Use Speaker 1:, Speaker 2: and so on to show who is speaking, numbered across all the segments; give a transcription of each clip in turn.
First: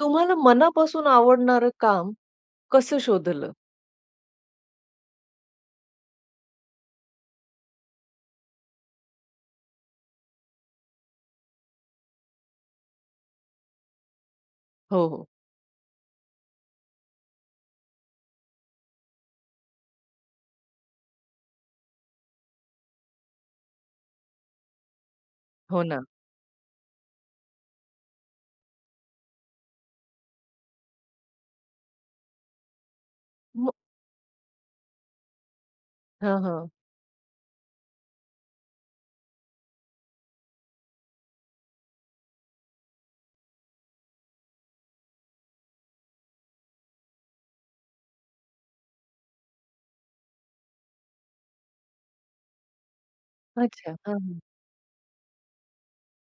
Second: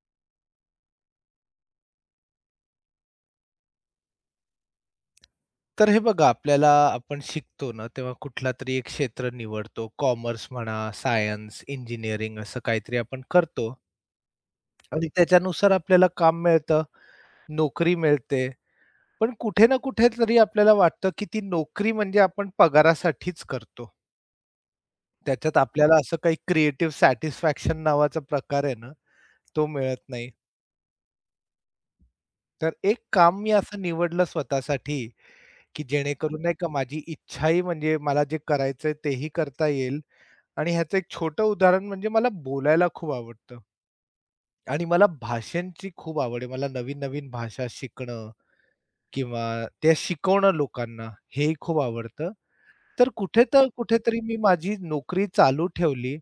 Speaker 1: तुम्हाला मनापासून आवडणारं काम कसं शोधलं?
Speaker 2: तर हे बघा आपल्याला आपण शिकतो ना तेव्हा कुठला तरी एक क्षेत्र निवडतो. कॉमर्स म्हणा, सायन्स, इंजिनिअरिंग असं काहीतरी आपण करतो
Speaker 1: हो,
Speaker 2: आणि
Speaker 1: हो.
Speaker 2: त्याच्यानुसार आपल्याला काम मिळतं, नोकरी मिळते. पण कुठे ना कुठे तरी आपल्याला वाटतं, की ती नोकरी म्हणजे आपण पगारासाठीच करतो. त्याच्यात
Speaker 1: हो
Speaker 2: आपल्याला
Speaker 1: ना.
Speaker 2: असं काही क्रिएटिव्ह सॅटिस्फॅक्शन नावाचा प्रकार आहे ना, तो मिळत नाही. तर एक काम मी
Speaker 1: मग
Speaker 2: असं निवडलं स्वतःसाठी, की
Speaker 1: हां,
Speaker 2: जेणेकरून नाही का
Speaker 1: हां.
Speaker 2: माझी इच्छाही म्हणजे मला जे करायचंय तेही करता येईल आणि ह्याचं एक छोटं उदाहरण म्हणजे मला बोलायला खूप आवडतं आणि मला भाषांची खूप आवड आहे. मला नवीन-नवीन भाषा शिकणं किंवा त्या शिकवणं लोकांना हेही खूप आवडतं. तर
Speaker 1: अच्छा. हां,
Speaker 2: कुठेतरी मी
Speaker 1: हां.
Speaker 2: माझी नोकरी चालू ठेवली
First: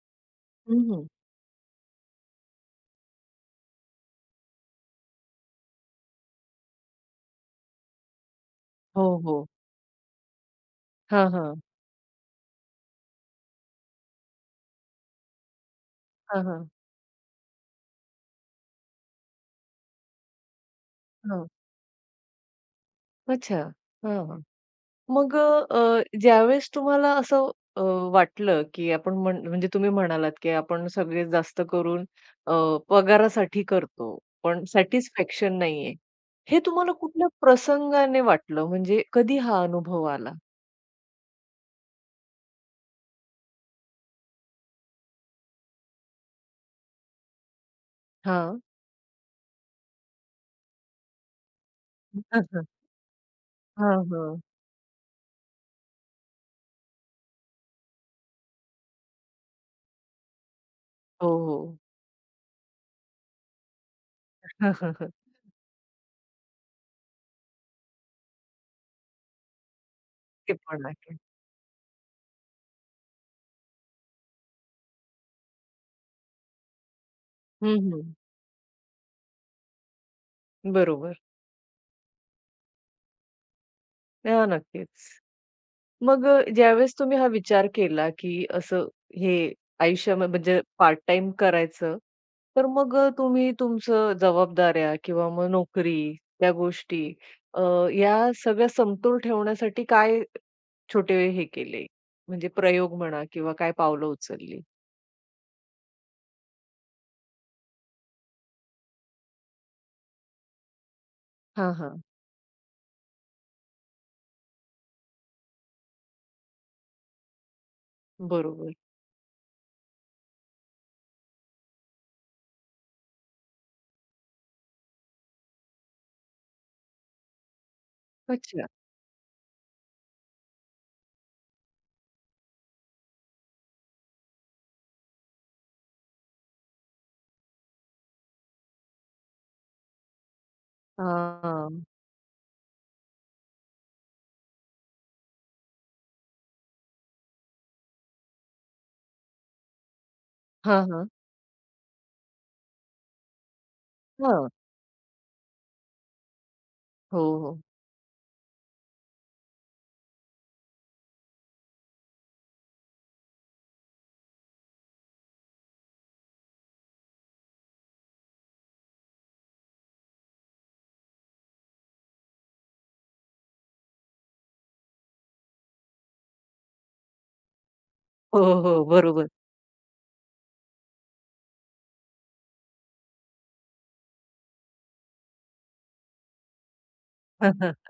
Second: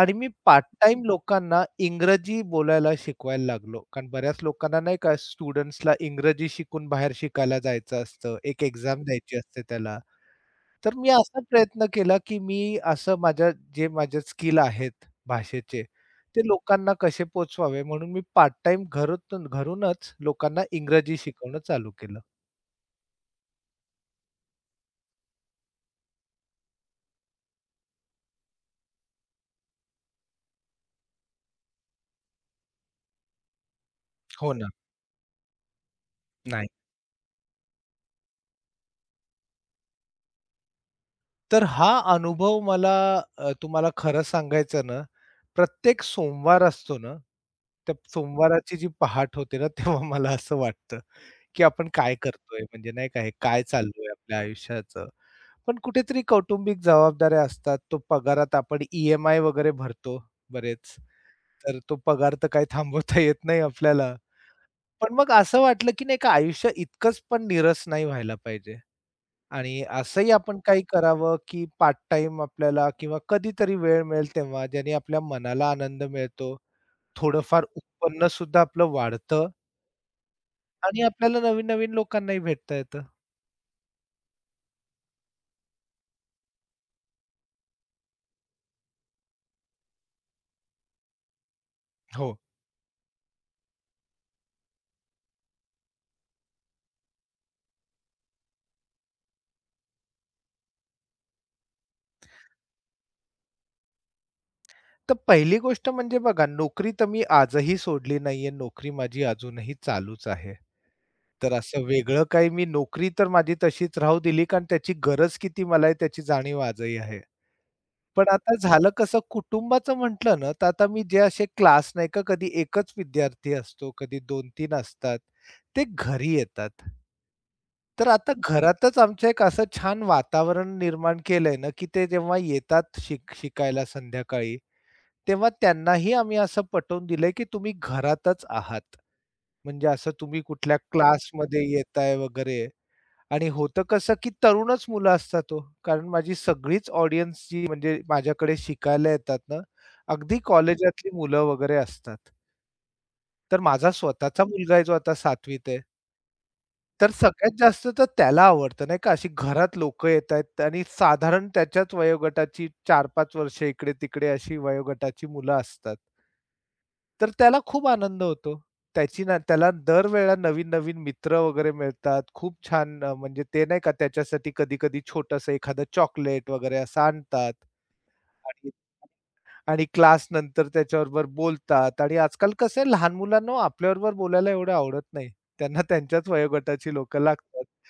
Speaker 2: आणि मी पार्ट
Speaker 1: हं,
Speaker 2: टाईम
Speaker 1: हं.
Speaker 2: लोकांना इंग्रजी बोलायला शिकवायला लागलो. कारण बऱ्याच लोकांना नाही का स्टुडंट्सला इंग्रजी शिकून बाहेर शिकायला जायचं असतं. एक एक्झाम
Speaker 1: हो,
Speaker 2: द्यायची
Speaker 1: हो.
Speaker 2: असते त्याला. तर मी
Speaker 1: हां,
Speaker 2: असा
Speaker 1: हां.
Speaker 2: प्रयत्न केला, की मी असं माझ्या जे माझे स्किल आहेत भाषेचे,
Speaker 1: हां,
Speaker 2: ते
Speaker 1: हां.
Speaker 2: लोकांना कसे पोहोचवावे म्हणून मी पार्ट टाईम घरातून घरूनच लोकांना इंग्रजी
Speaker 1: हां.
Speaker 2: शिकवणं चालू केलं.
Speaker 1: अच्छा. हां, हां. मग अ, अ, ज्यावेळेस तुम्हाला असं अ, वाटलं, की आपण म्हणजे तुम्ही म्हणालात, की आपण सगळे जास्त करून अ, पगारासाठी करतो,
Speaker 2: हो
Speaker 1: पण
Speaker 2: ना.
Speaker 1: सॅटिस्फॅक्शन नाहीये. हे
Speaker 2: नाही.
Speaker 1: तुम्हाला कुठल्या प्रसंगाने वाटलं? म्हणजे कधी हा अनुभव आला?
Speaker 2: तर हा अनुभव मला तुम्हाला खरं सांगायचं ना, प्रत्येक सोमवार असतो ना, त्या
Speaker 1: हां.
Speaker 2: सोमवाराची जी पहाट होते ना, तेव्हा मला असं वाटतं, की आपण काय
Speaker 1: हां,
Speaker 2: करतोय?
Speaker 1: हां.
Speaker 2: म्हणजे नाही का, हे काय चालू
Speaker 1: हां,
Speaker 2: आहे आपल्या
Speaker 1: हां.
Speaker 2: आयुष्याचं? पण कुठेतरी कौटुंबिक जबाबदाऱ्या असतात. तो पगारात आपण ई वगैरे भरतो बरेच.
Speaker 1: हो, हो.
Speaker 2: तर तो पगार तर काही थांबवता येत नाही आपल्याला.
Speaker 1: हं, हं, हं.
Speaker 2: पण मग असं वाटलं, की नाही का आयुष्य इतकंच पण नीरस नाही व्हायला पाहिजे. आणि असंही
Speaker 1: ते
Speaker 2: आपण काही
Speaker 1: पण आहे.
Speaker 2: करावं, की पार्ट टाइम आपल्याला किंवा कधीतरी वेळ मिळेल तेव्हा, ज्याने आपल्या मनाला आनंद मिळतो. थोडंफार
Speaker 1: हं, हं.
Speaker 2: उत्पन्न सुद्धा आपलं वाढतं आणि
Speaker 1: बरोबर.
Speaker 2: आपल्याला नवीन-नवीन लोकांनाही भेटता येतं.
Speaker 1: हां, नक्कीच. मग ज्यावेळेस तुम्ही हा विचार केला, की असं हे आयुष्यामध्ये म्हणजे पार्ट टाईम करायचं,
Speaker 2: हो.
Speaker 1: तर मग तुम्ही तुमचं जबाबदाऱ्या किंवा मग नोकरी, त्या गोष्टी अ, या सगळ्या समतोल ठेवण्यासाठी काय छोटे हे केले? म्हणजे प्रयोग म्हणा किंवा काय पावलं उचलली?
Speaker 2: तर पहिली गोष्ट म्हणजे बघा, नोकरी तर मी आजही सोडली नाहीये. नोकरी माझी अजूनही चालूच आहे. तर
Speaker 1: हां,
Speaker 2: असं
Speaker 1: हां.
Speaker 2: वेगळं काही मी नोकरी तर माझी तशीच राहू दिली, कारण त्याची गरज किती मला आहे त्याची जाणीव आजही आहे. पण आता
Speaker 1: बरोबर.
Speaker 2: झालं कसं कुटुंबाचं म्हटलं ना, तर आता मी जे असे क्लास नाही का कधी एकच विद्यार्थी असतो, कधी 2-3 असतात, ते घरी येतात. तर आता
Speaker 1: अच्छा.
Speaker 2: घरातच आमचं एक असं छान वातावरण निर्माण केलंय ना, की ते जेव्हा येतात शिकायला संध्याकाळी, तेव्हा त्यांनाही आम्ही असं पटवून दिलंय, की तुम्ही घरातच आहात. म्हणजे असं तुम्ही कुठल्या क्लासमध्ये
Speaker 1: हां.
Speaker 2: येताय वगैरे आणि होतं कसं, की तरुणच मुलं असतात ओ. कारण माझी सगळीच ऑडियन्स जी म्हणजे माझ्याकडे शिकायला येतात ना, अगदी हं.
Speaker 1: हां, हां.
Speaker 2: कॉलेजातली मुलं वगैरे असतात. तर माझा स्वतःचा
Speaker 1: हां.
Speaker 2: मुलगा आहे जो आता 7वीत आहे. तर
Speaker 1: हो,
Speaker 2: सगळ्यात
Speaker 1: हो.
Speaker 2: जास्त तर त्याला आवडतं नाही का, अशी घरात लोकं येतायत आणि साधारण त्याच्याच वयोगटाची 4-5 वर्ष इकडे-तिकडे अशी वयोगटाची मुलं असतात. तर त्याला खूप आनंद होतो. त्याची ना त्याला दरवेळेला नवीन-नवीन मित्र वगैरे मिळतात. खूप छान म्हणजे ते नाही का त्याच्यासाठी कधी-कधी छोटंसं एखादं चॉकलेट वगैरे असं आणतात
Speaker 1: हो,
Speaker 2: आणि
Speaker 1: हो. बरोबर.
Speaker 2: आणि क्लास नंतर त्याच्याबरोबर बोलतात आणि आजकाल कसं आहे लहान मुलांना हो आपल्याबरोबर बोलायला एवढं आवडत नाही. त्यांना त्यांच्याच वयोगटाची लोकं लागतात.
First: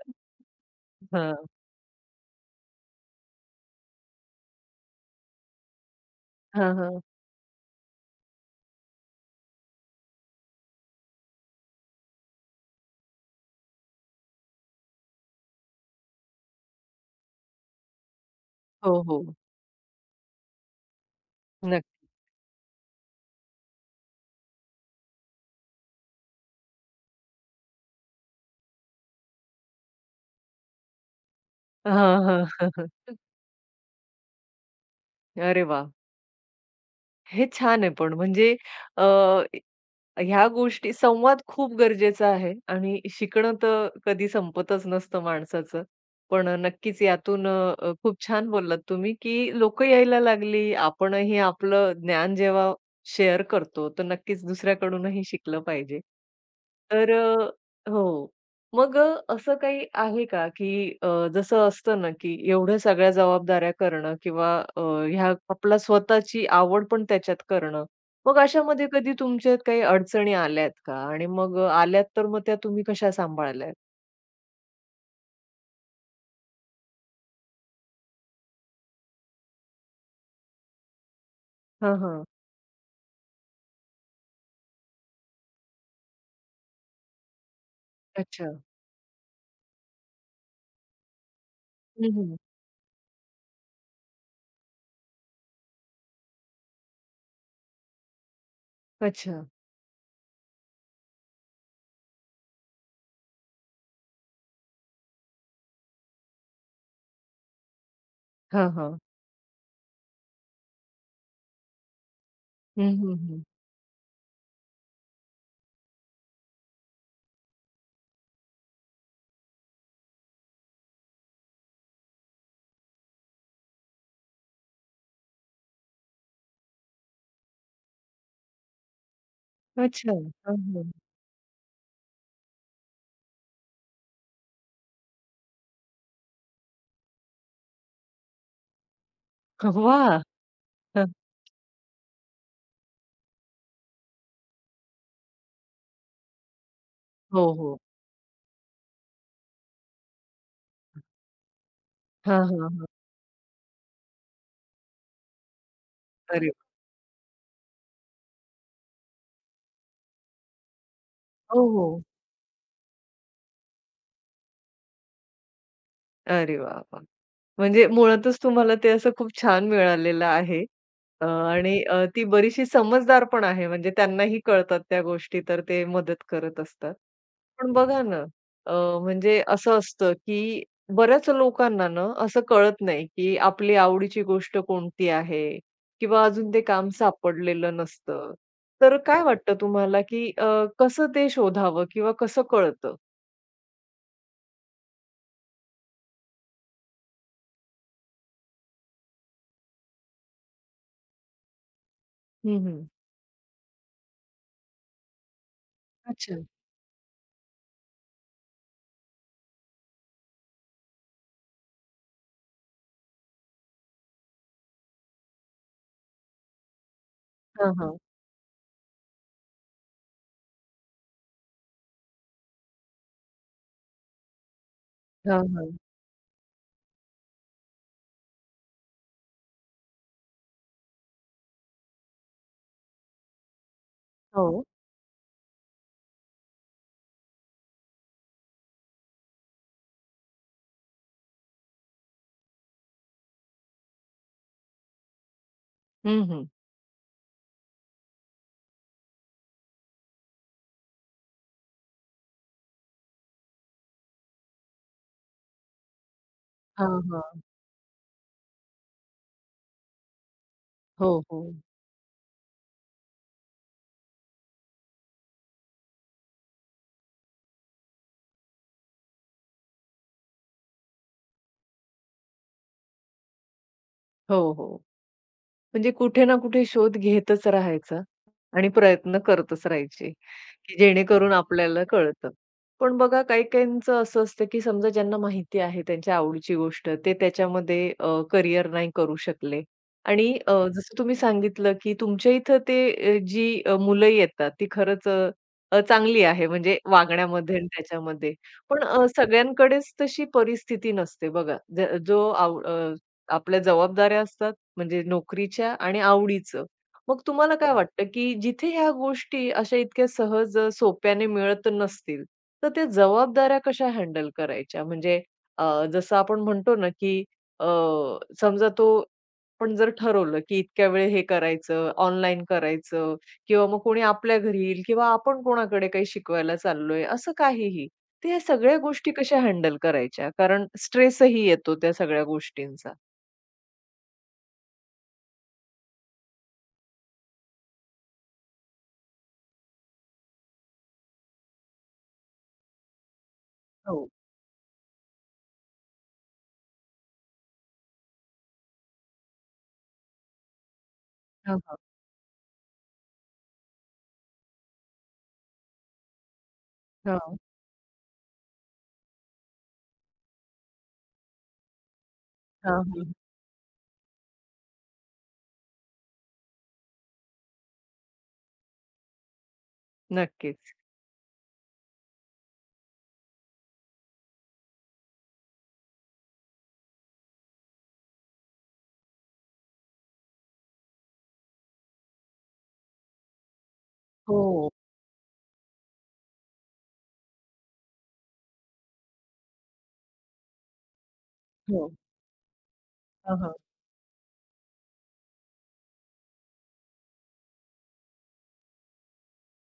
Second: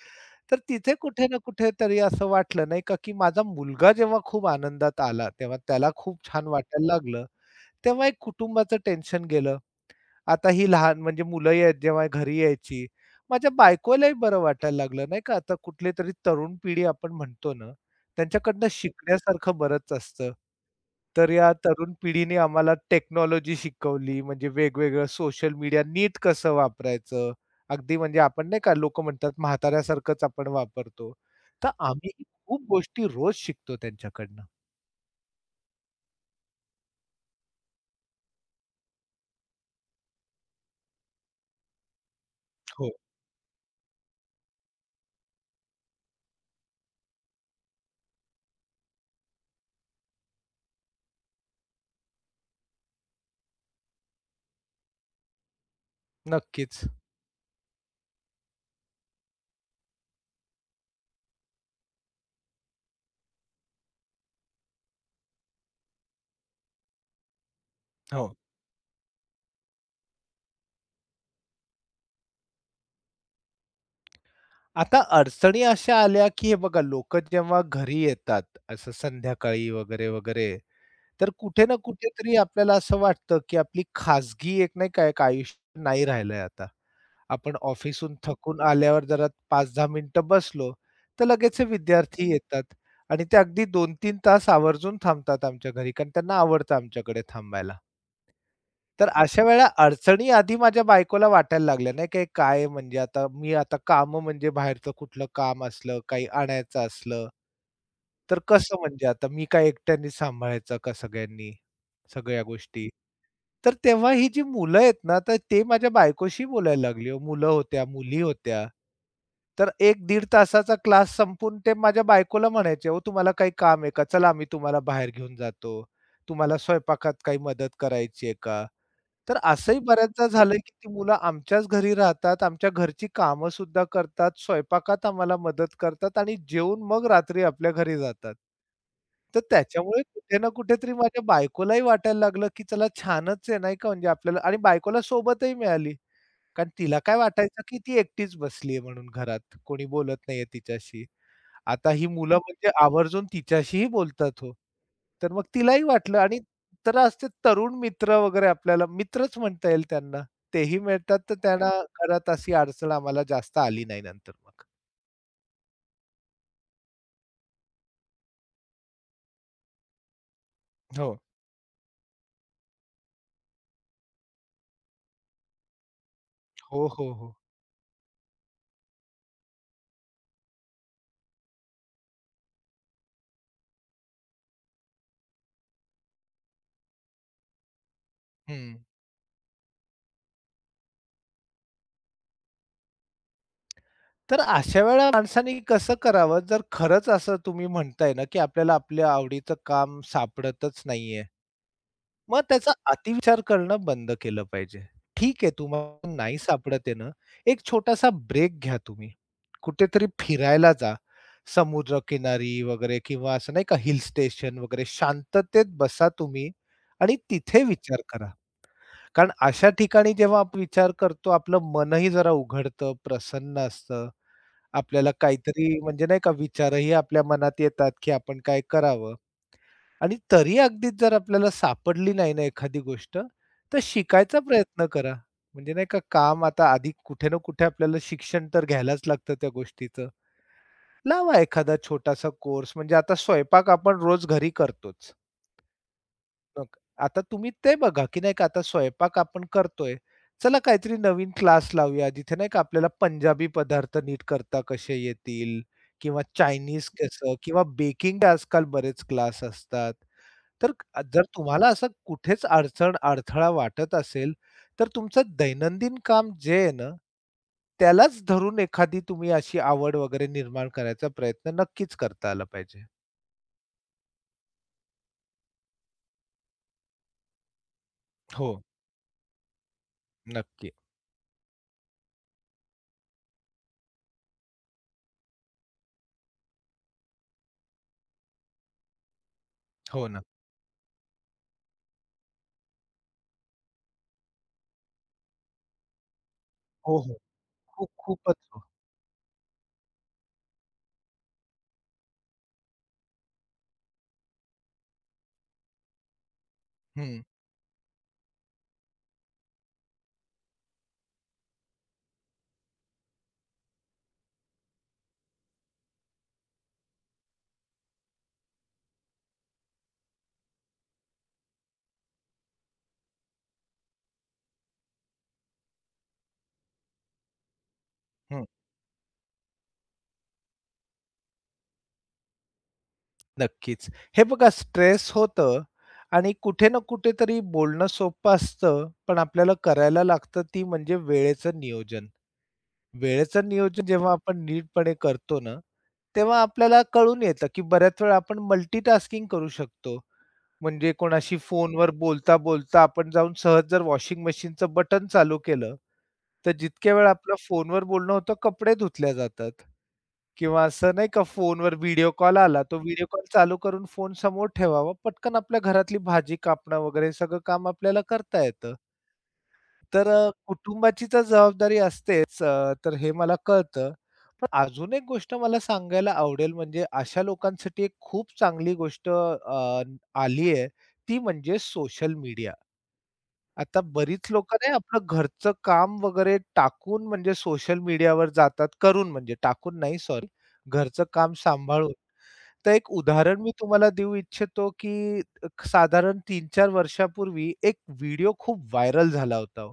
Speaker 2: तर तिथे कुठे ना
Speaker 1: हां.
Speaker 2: कुठेतरी असं वाटलं नाही का, की माझा मुलगा जेव्हा खूप आनंदात आला, तेव्हा त्याला खूप छान
Speaker 1: हां,
Speaker 2: वाटायला
Speaker 1: हां.
Speaker 2: लागलं, तेव्हा एक कुटुंबाचं टेन्शन गेलं. आता ही लहान म्हणजे मुलं जेव्हा घरी यायची, माझ्या बायकोलाही बरं वाटायला लागलं नाही का. आता कुठलीतरी तरुण पिढी आपण म्हणतो ना, त्यांच्याकडनं
Speaker 1: हो, हो.
Speaker 2: शिकण्यासारखं बरंच असतं. तर या
Speaker 1: नक्की.
Speaker 2: तरुण पिढीने आम्हाला टेक्नॉलॉजी शिकवली, म्हणजे वेगवेगळं सोशल मीडिया नीट कसं वापरायचं. अगदी म्हणजे आपण नाही का लोकं म्हणतात म्हाताऱ्यासारखंच आपण वापरतो. तर आम्ही
Speaker 1: हां, हां.
Speaker 2: खूप गोष्टी रोज शिकतो त्यांच्याकडनं.
Speaker 1: अरे वाह! हे छान आहे पण म्हणजे अ, ह्या गोष्टी संवाद खूप गरजेचा आहे
Speaker 2: हो.
Speaker 1: आणि शिकणं तर कधी संपतच नसतं माणसाचं. पण नक्कीच यातून खूप छान बोललात तुम्ही, की लोकं यायला लागली. आपणही आपलं ज्ञान जेव्हा शेअर करतो, तर नक्कीच दुसऱ्याकडूनही शिकलं पाहिजे.
Speaker 2: नक्कीच.
Speaker 1: तर हो. मग असं काही आहे का, की अ, जसं असतं ना, की एवढ्या सगळ्या जबाबदाऱ्या करणं किंवा ह्या आपला स्वतःची आवड पण त्याच्यात करणं,
Speaker 2: हो.
Speaker 1: मग अशामध्ये कधी तुमच्यात काही अडचणी आल्यात का? आणि मग आल्यात तर मग त्या तुम्ही कशा सांभाळल्यात?
Speaker 2: आता अडचणी अशा आल्या, की हे बघा लोकं जेव्हा घरी येतात, असं संध्याकाळी वगैरे, वगैरे, तर कुठे ना
Speaker 1: हां, हां.
Speaker 2: कुठेतरी आपल्याला असं वाटतं, की आपली खाजगी एक नाही का एक आयुष्य नाही राहिलंय आता. आपण ऑफिसहून
Speaker 1: अच्छा.
Speaker 2: थकून आल्यावर जरा 5-10 मिनिटं बसलो, तर लगेच हे
Speaker 1: हं,
Speaker 2: विद्यार्थी
Speaker 1: हं.
Speaker 2: येतात आणि ते अगदी 2-3 तास आवर्जून थांबतात आमच्या घरी, कारण त्यांना आवडतं आमच्याकडे थांबायला. तर
Speaker 1: अच्छा.
Speaker 2: अशा वेळेला अडचणी आधी माझ्या बायकोला वाटायला लागल्या, नाही का, काय म्हणजे आता मी आता कामं म्हणजे बाहेरचं कुठलं काम असलं, काही आणायचं असलं, तर
Speaker 1: हां,
Speaker 2: कसं
Speaker 1: हां.
Speaker 2: म्हणजे आता मी काय एकट्याने सांभाळायचा का सगळ्यांनी, सगळ्या
Speaker 1: हं,
Speaker 2: गोष्टी.
Speaker 1: हं, हं.
Speaker 2: तर तेव्हा ही जी मुलं आहेत ना, तर ते माझ्या बायकोशी बोलायला लागली हो. मुलं होत्या, मुली होत्या. तर एक 15 तासाचा क्लास संपून ते माझ्या बायकोला म्हणायचे, "हो तुम्हाला काही काम आहे का? चला आम्ही तुम्हाला बाहेर घेऊन जातो. तुम्हाला स्वयंपाकात काही मदत करायची आहे का?" तर असंही
Speaker 1: अच्छा.
Speaker 2: बऱ्याचदा
Speaker 1: हां,
Speaker 2: झालंय, की ती
Speaker 1: हां.
Speaker 2: मुलं आमच्याच घरी राहतात, आमच्या घरची कामं सुद्धा करतात, स्वयंपाकात आम्हाला मदत करतात आणि जेवून मग रात्री आपल्या घरी जातात. तर त्याच्यामुळे
Speaker 1: वाह!
Speaker 2: कुठे ना कुठेतरी
Speaker 1: हं.
Speaker 2: माझ्या बायकोलाही वाटायला लागलं, की चला छानच आहे नाही का म्हणजे आपल्याला आणि बायकोला सोबतही मिळाली. कारण तिला काय
Speaker 1: हो,
Speaker 2: वाटायचं, की
Speaker 1: हो.
Speaker 2: ती एकटीच बसलीये म्हणून घरात, कोणी बोलत नाहीये तिच्याशी. आता ही मुलं
Speaker 1: हां,
Speaker 2: म्हणजे
Speaker 1: हां, हां.
Speaker 2: आवर्जून तिच्याशीही बोलतात हो. तर मग तिलाही वाटलं आणि
Speaker 1: अरे वाह!
Speaker 2: तर असते तरुण मित्र वगैरे आपल्याला मित्रच म्हणता येईल त्यांना. तेही मिळतात तर
Speaker 1: हो,
Speaker 2: त्यांना
Speaker 1: हो.
Speaker 2: घरात अशी अडचण आम्हाला जास्त आली नाही नंतर मग.
Speaker 1: अरे वाह, वाह! म्हणजे मुळातच तुम्हाला ते असं खूप छान मिळालेलं आहे.
Speaker 2: हो.
Speaker 1: आणि ती बरीचशी समजदार पण आहे म्हणजे त्यांनाही कळतात त्या गोष्टी तर ते मदत करत
Speaker 2: हो,
Speaker 1: असतात.
Speaker 2: हो, हो.
Speaker 1: पण बघा ना, अ, म्हणजे असं असतं की बऱ्याच लोकांना ना असं कळत नाही की आपली आवडीची गोष्ट कोणती आहे किंवा अजून ते काम सापडलेलं नसतं.
Speaker 2: हं.
Speaker 1: तर काय वाटतं तुम्हाला की कसं ते शोधावं किंवा कसं कळतं?
Speaker 2: तर अशा वेळेला माणसाने कसं करावं जर खरंच असं तुम्ही म्हणताय ना, की आपल्याला आपल्या आवडीचं काम सापडतच नाहीये. मग
Speaker 1: हं,
Speaker 2: त्याचा
Speaker 1: हं.
Speaker 2: अतिविचार करणं बंद केलं पाहिजे. ठीक आहे, तुम्हाला
Speaker 1: अच्छा.
Speaker 2: नाही सापडत आहे ना, एक छोटासा ब्रेक घ्या तुम्ही. कुठेतरी फिरायला जा. समुद्र किनारी वगैरे किंवा असं नाही का हिल स्टेशन वगैरे शांततेत बसा तुम्ही आणि तिथे
Speaker 1: हां, हां.
Speaker 2: विचार करा. कारण अशा ठिकाणी जेव्हा आपण विचार करतो, आपलं मनही जरा उघडतं, प्रसन्न असतं. आपल्याला
Speaker 1: हां, हां.
Speaker 2: काहीतरी म्हणजे नाही का विचारही आपल्या मनात येतात, की आपण काय करावं? आणि तरी अगदीच जर आपल्याला सापडली नाही ना एखादी गोष्ट, तर शिकायचा
Speaker 1: हो.
Speaker 2: प्रयत्न करा. म्हणजे नाही का काम आता आधी कुठे ना कुठे आपल्याला शिक्षण तर घ्यायलाच लागतं त्या गोष्टीचं. लावा एखादा छोटासा कोर्स म्हणजे आता स्वयंपाक आपण रोज घरी करतोच.
Speaker 1: हं, हं.
Speaker 2: मग आता तुम्ही ते बघा, की नाही का आता स्वयंपाक आपण करतोय. चला काहीतरी नवीन क्लास लावूया जिथे नाही का आपल्याला पंजाबी पदार्थ नीट करता कसे येतील किंवा चायनीज
Speaker 1: हां,
Speaker 2: कसं
Speaker 1: हां.
Speaker 2: किंवा बेकिंगचे आजकाल बरेच क्लास असतात. तर
Speaker 1: हो,
Speaker 2: जर
Speaker 1: हो.
Speaker 2: तुम्हाला असं कुठेच अडचण, अडथळा वाटत असेल, तर तुमचं दैनंदिन काम जे आहे ना, त्यालाच धरून एखादी तुम्ही अशी आवड वगैरे निर्माण करायचा प्रयत्न नक्कीच करता आला पाहिजे.
Speaker 1: हो, हो. म्हणजे कुठे ना कुठे शोध घेतच राहायचा.
Speaker 2: हो,
Speaker 1: आणि प्रयत्न करतच राहायचे,
Speaker 2: नक्की.
Speaker 1: की जेणेकरून आपल्याला कळतं. पण बघा काही-काहींचं असं असतं, की समजा ज्यांना माहिती आहे त्यांच्या आवडीची गोष्ट, ते त्याच्यामध्ये करियर नाही करू शकले
Speaker 2: हो ना.
Speaker 1: आणि जसं तुम्ही सांगितलं, की तुमच्या इथं ते जी मुलं येतात ती खरंच अ, अ, चांगली आहे म्हणजे
Speaker 2: हो, हो.
Speaker 1: वागण्यामध्ये आणि
Speaker 2: खूप
Speaker 1: त्याच्यामध्ये.
Speaker 2: खूपच हो.
Speaker 1: पण सगळ्यांकडेच तशी परिस्थिती नसते बघा. ज जो आव अ, आपल्या जबाबदाऱ्या असतात म्हणजे नोकरीच्या आणि आवडीचं. मग
Speaker 2: हं,
Speaker 1: तुम्हाला काय हो, वाटतं, की जिथे ह्या गोष्टी अशा इतक्या सहज सोप्याने मिळत नसतील, तर त्या जबाबदाऱ्या कशा हँडल करायच्या? म्हणजे अ, जसं आपण म्हणतो ना, की अ, समजा तो आपण जर ठरवलं, की इतक्या वेळ हे करायचं, ऑनलाईन करायचं किंवा मग कोणी आपल्या घरी येईल किंवा आपण कोणाकडे काही शिकवायला चाललोय, असं काहीही. तर या
Speaker 2: हं.
Speaker 1: सगळ्या गोष्टी कशा हँडल करायच्या? कारण स्ट्रेसही येतो त्या सगळ्या गोष्टींचा.
Speaker 2: नक्कीच. हे बघा स्ट्रेस होतं आणि कुठे ना कुठेतरी बोलणं सोपं असतं, पण आपल्याला करायला लागतं ती म्हणजे वेळेचं नियोजन. वेळेचं नियोजन
Speaker 1: हो.
Speaker 2: जेव्हा आपण नीटपणे करतो ना, तेव्हा आपल्याला कळून येतं, की बऱ्याच वेळा आपण मल्टीटास्किंग करू शकतो. म्हणजे कोणाशी
Speaker 1: हां, हां.
Speaker 2: फोनवर बोलता-बोलता आपण जाऊन सहज जर वॉशिंग मशीनचं बटन चालू केलं, तर जितक्या वेळा आपलं
Speaker 1: हां.
Speaker 2: फोनवर बोलणं होतं, कपडे धुतल्या जातात. किंवा असं नाही का फोनवर व्हिडिओ कॉल आला, तो
Speaker 1: हां,
Speaker 2: व्हिडिओ
Speaker 1: हां.
Speaker 2: कॉल चालू करून फोन समोर ठेवावा. पटकन आपल्या घरातली भाजी कापणं वगैरे सगळं काम आपल्याला करता येतं. तर
Speaker 1: नक्कीच.
Speaker 2: कुटुंबाची तर जबाबदारी असतेच तर हे मला कळतं. पण अजून एक गोष्ट मला सांगायला आवडेल म्हणजे अशा लोकांसाठी एक खूप चांगली गोष्ट आली आहे, ती म्हणजे सोशल मीडिया. आता बरीच लोकं
Speaker 1: हो.
Speaker 2: नाही आपलं घरचं काम वगैरे टाकून म्हणजे सोशल मीडियावर जातात. करून म्हणजे टाकून नाही सॉरी, घरचं काम
Speaker 1: हो.
Speaker 2: सांभाळून. तर एक
Speaker 1: हां,
Speaker 2: उदाहरण मी
Speaker 1: हां.
Speaker 2: तुम्हाला देऊ इच्छितो, की साधारण 3-4 वर्षापूर्वी एक व्हिडिओ खूप व्हायरल झाला होता हो.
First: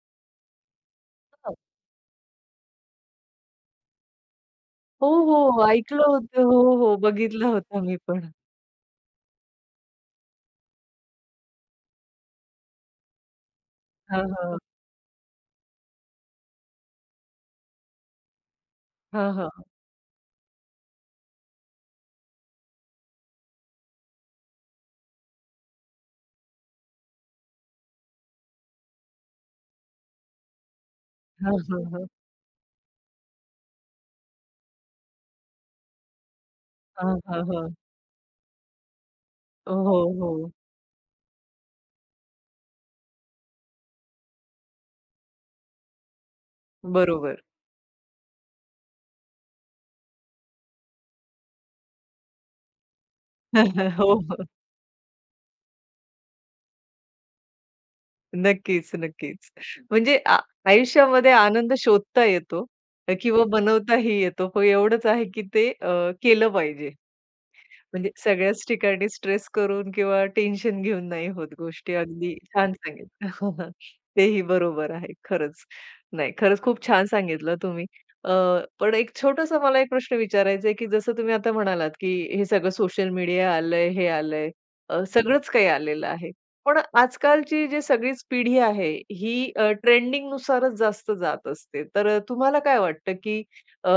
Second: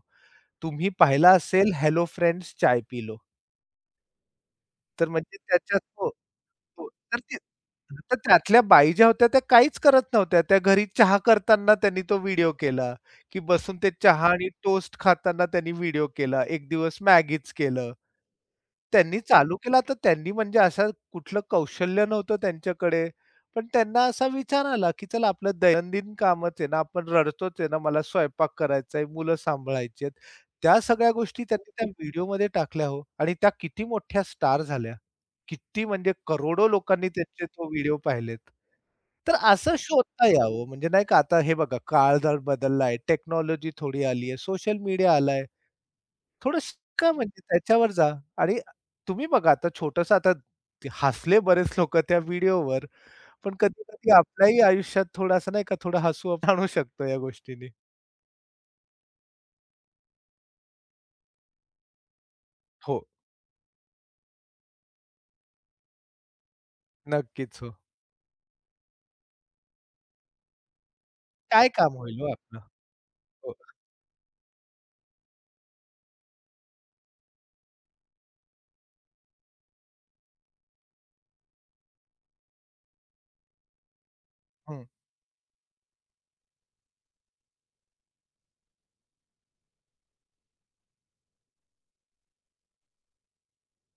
Speaker 2: तुम्ही पाहिला
Speaker 1: हां.
Speaker 2: असेल "हेलो फ्रेंड्स चाय पी
Speaker 1: हो,
Speaker 2: तर म्हणजे
Speaker 1: हो.
Speaker 2: त्याच्यात
Speaker 1: ऐकलं
Speaker 2: हो,
Speaker 1: होतं. हो,
Speaker 2: हो.
Speaker 1: हो.
Speaker 2: तर ते
Speaker 1: बघितलं होतं मी
Speaker 2: तर
Speaker 1: पण.
Speaker 2: त्यातल्या बाई ज्या होत्या त्या काहीच करत नव्हत्या. त्या घरी चहा करताना त्यांनी तो व्हिडिओ केला, की बसून ते
Speaker 1: हां,
Speaker 2: चहा आणि
Speaker 1: हां.
Speaker 2: टोस्ट खाताना त्यांनी व्हिडिओ केला. एक दिवस मॅगीच केलं. त्यांनी
Speaker 1: हां, हां.
Speaker 2: चालू केला तर त्यांनी म्हणजे असं कुठलं कौशल्य नव्हतं त्यांच्याकडे. पण त्यांना असा विचार आला, की चला आपलं दैनंदिन कामच आहे ना, आपण रडतोच आहे ना, मला स्वयंपाक करायचा आहे, मुलं सांभाळायची आहेत. त्या सगळ्या गोष्टी
Speaker 1: हां,
Speaker 2: त्यांनी
Speaker 1: हां,
Speaker 2: त्या
Speaker 1: हां.
Speaker 2: व्हिडिओमध्ये टाकल्या हो आणि त्या किती मोठ्या स्टार झाल्या. किती म्हणजे करोडो लोकांनी
Speaker 1: हां, हां,
Speaker 2: त्यांचे तो
Speaker 1: हां.
Speaker 2: व्हिडिओ पाहिलेत. तर असं
Speaker 1: हो,
Speaker 2: शोधता
Speaker 1: हो.
Speaker 2: यावं म्हणजे नाही का आता हे बघा काळ जर बदलला टेक्नॉलॉजी थोडी आली आहे, सोशल मीडिया आलाय. थोडं शिका म्हणजे
Speaker 1: बरोबर.
Speaker 2: त्याच्यावर जा आणि तुम्ही बघा आता छोटंसं आता ते हसले बरेच लोकं त्या व्हिडिओवर, पण कधी-कधी
Speaker 1: हो, हो.
Speaker 2: आपल्याही आयुष्यात थोडासा नाही का थोडा हसू आपण आणू शकतो या गोष्टींनी.
Speaker 1: नक्कीच, नक्कीच. म्हणजे आयुष्यामध्ये आनंद शोधता येतो
Speaker 2: हो.
Speaker 1: किंवा बनवताही येतो. पण एवढंच आहे की ते केलं पाहिजे.
Speaker 2: नक्कीच. हो.
Speaker 1: म्हणजे सगळ्याच ठिकाणी स्ट्रेस करून किंवा टेन्शन घेऊन नाही होत
Speaker 2: काय काम
Speaker 1: गोष्टी.
Speaker 2: होईल हो
Speaker 1: अगदी
Speaker 2: आपलं?
Speaker 1: छान सांगितलं.
Speaker 2: हो.
Speaker 1: तेही बरोबर आहे खरंच. नाही, खरंच खूप छान सांगितलं तुम्ही. अ, पण एक छोटासा मला एक प्रश्न विचारायचा आहे, की जसं तुम्ही आता म्हणालात, की हे सगळं सोशल मीडिया आलंय, हे आलंय,
Speaker 2: हं.
Speaker 1: सगळंच काही आलेलं आहे. पण आजकालची जी सगळीच पिढी आहे, ही ट्रेंडिंगनुसारच जास्त जात असते. तर तुम्हाला काय वाटतं, की अ,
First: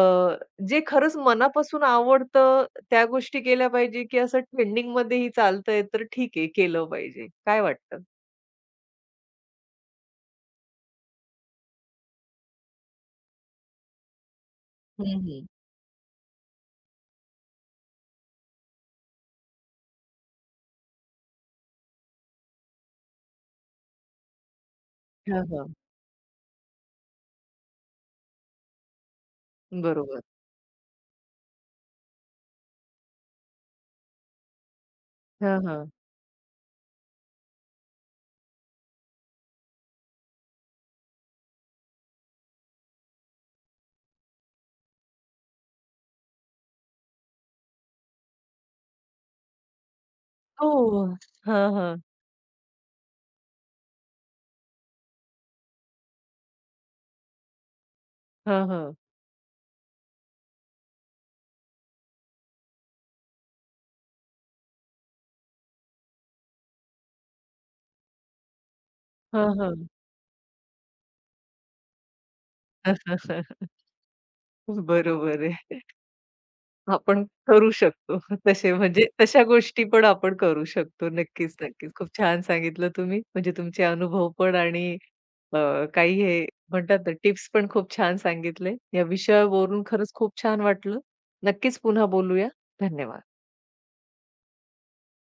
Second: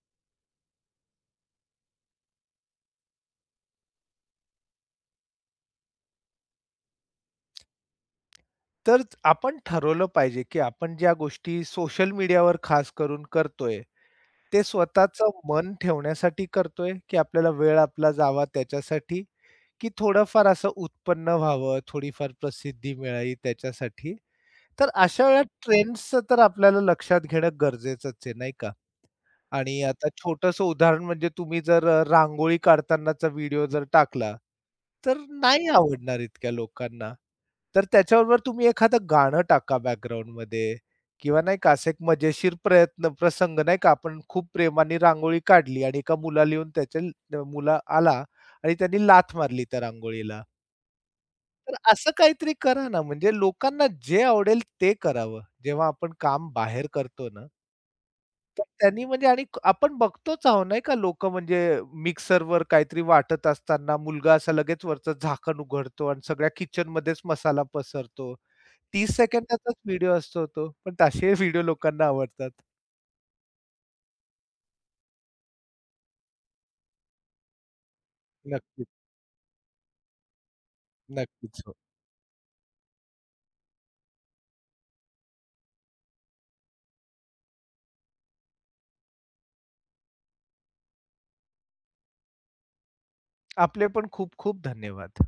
Speaker 1: जे खरंच मनापासून आवडतं त्या गोष्टी केल्या पाहिजे, की असं ट्रेंडिंगमध्येही चालतंय तर ठीक आहे, केलं पाहिजे. काय वाटतं?
Speaker 2: तर आपण ठरवलं पाहिजे, की आपण ज्या गोष्टी सोशल मीडियावर खास करून करतोय, ते
Speaker 1: हं,
Speaker 2: स्वतःचं
Speaker 1: हं.
Speaker 2: मन ठेवण्यासाठी करतोय, की आपल्याला वेळ आपला जावा त्याच्यासाठी, की थोडंफार असं उत्पन्न व्हावं, थोडीफार प्रसिद्धी मिळावी त्याच्यासाठी? तर अशा वेळेला
Speaker 1: हां, हां.
Speaker 2: ट्रेंड्सचं तर आपल्याला लक्षात घेणं गरजेचंच आहे, नाही का? आणि आता
Speaker 1: बरोबर.
Speaker 2: छोटंसं उदाहरण म्हणजे तुम्ही जर रांगोळी काढतानाचा व्हिडिओ जर टाकला, तर
Speaker 1: हां,
Speaker 2: नाही
Speaker 1: हां.
Speaker 2: आवडणार इतक्या लोकांना. तर त्याच्याबरोबर तुम्ही एखादं गाणं टाका बॅकग्राऊंडमध्ये किंवा नाही का असे एक मजेशीर प्रसंग नाही का, आपण खूप प्रेमाने रांगोळी काढली आणि एका मुलाला येऊन त्याच्या ल मुला आला आणि त्यांनी लाथ मारली त्या रांगोळीला.
Speaker 1: हो. हां,
Speaker 2: तर
Speaker 1: हां.
Speaker 2: असं काहीतरी करा ना, म्हणजे लोकांना जे आवडेल ते करावं. जेव्हा आपण काम बाहेर करतो ना, तर
Speaker 1: हां, हां.
Speaker 2: त्यांनी म्हणजे आणि आपण बघतोच आहोत नाही का, लोकं म्हणजे मिक्सरवर काहीतरी वाटत असताना मुलगा असा लगेच वरचं झाकण उघडतो आणि सगळ्या किचनमध्येच मसाला पसरतो. 30
Speaker 1: हां,
Speaker 2: सेकंदाचाच
Speaker 1: हां.
Speaker 2: व्हिडिओ असतो तो, पण तसे व्हिडिओ लोकांना आवडतात.
Speaker 1: बरोबर आहे. आपण करू शकतो. तसे
Speaker 2: नक्कीच,
Speaker 1: म्हणजे तशा गोष्टी पण आपण करू शकतो. नक्कीच,
Speaker 2: नक्कीच. हो.
Speaker 1: नक्कीच. खूप छान सांगितलं तुम्ही. म्हणजे तुमचे अनुभव पण आणि अ, काही हे म्हणतात ना टिप्स पण खूप छान सांगितले. या विषयावरून खरंच खूप छान वाटलं. नक्कीच पुन्हा बोलूया. धन्यवाद.
Speaker 2: आपले पण खूप खूप धन्यवाद.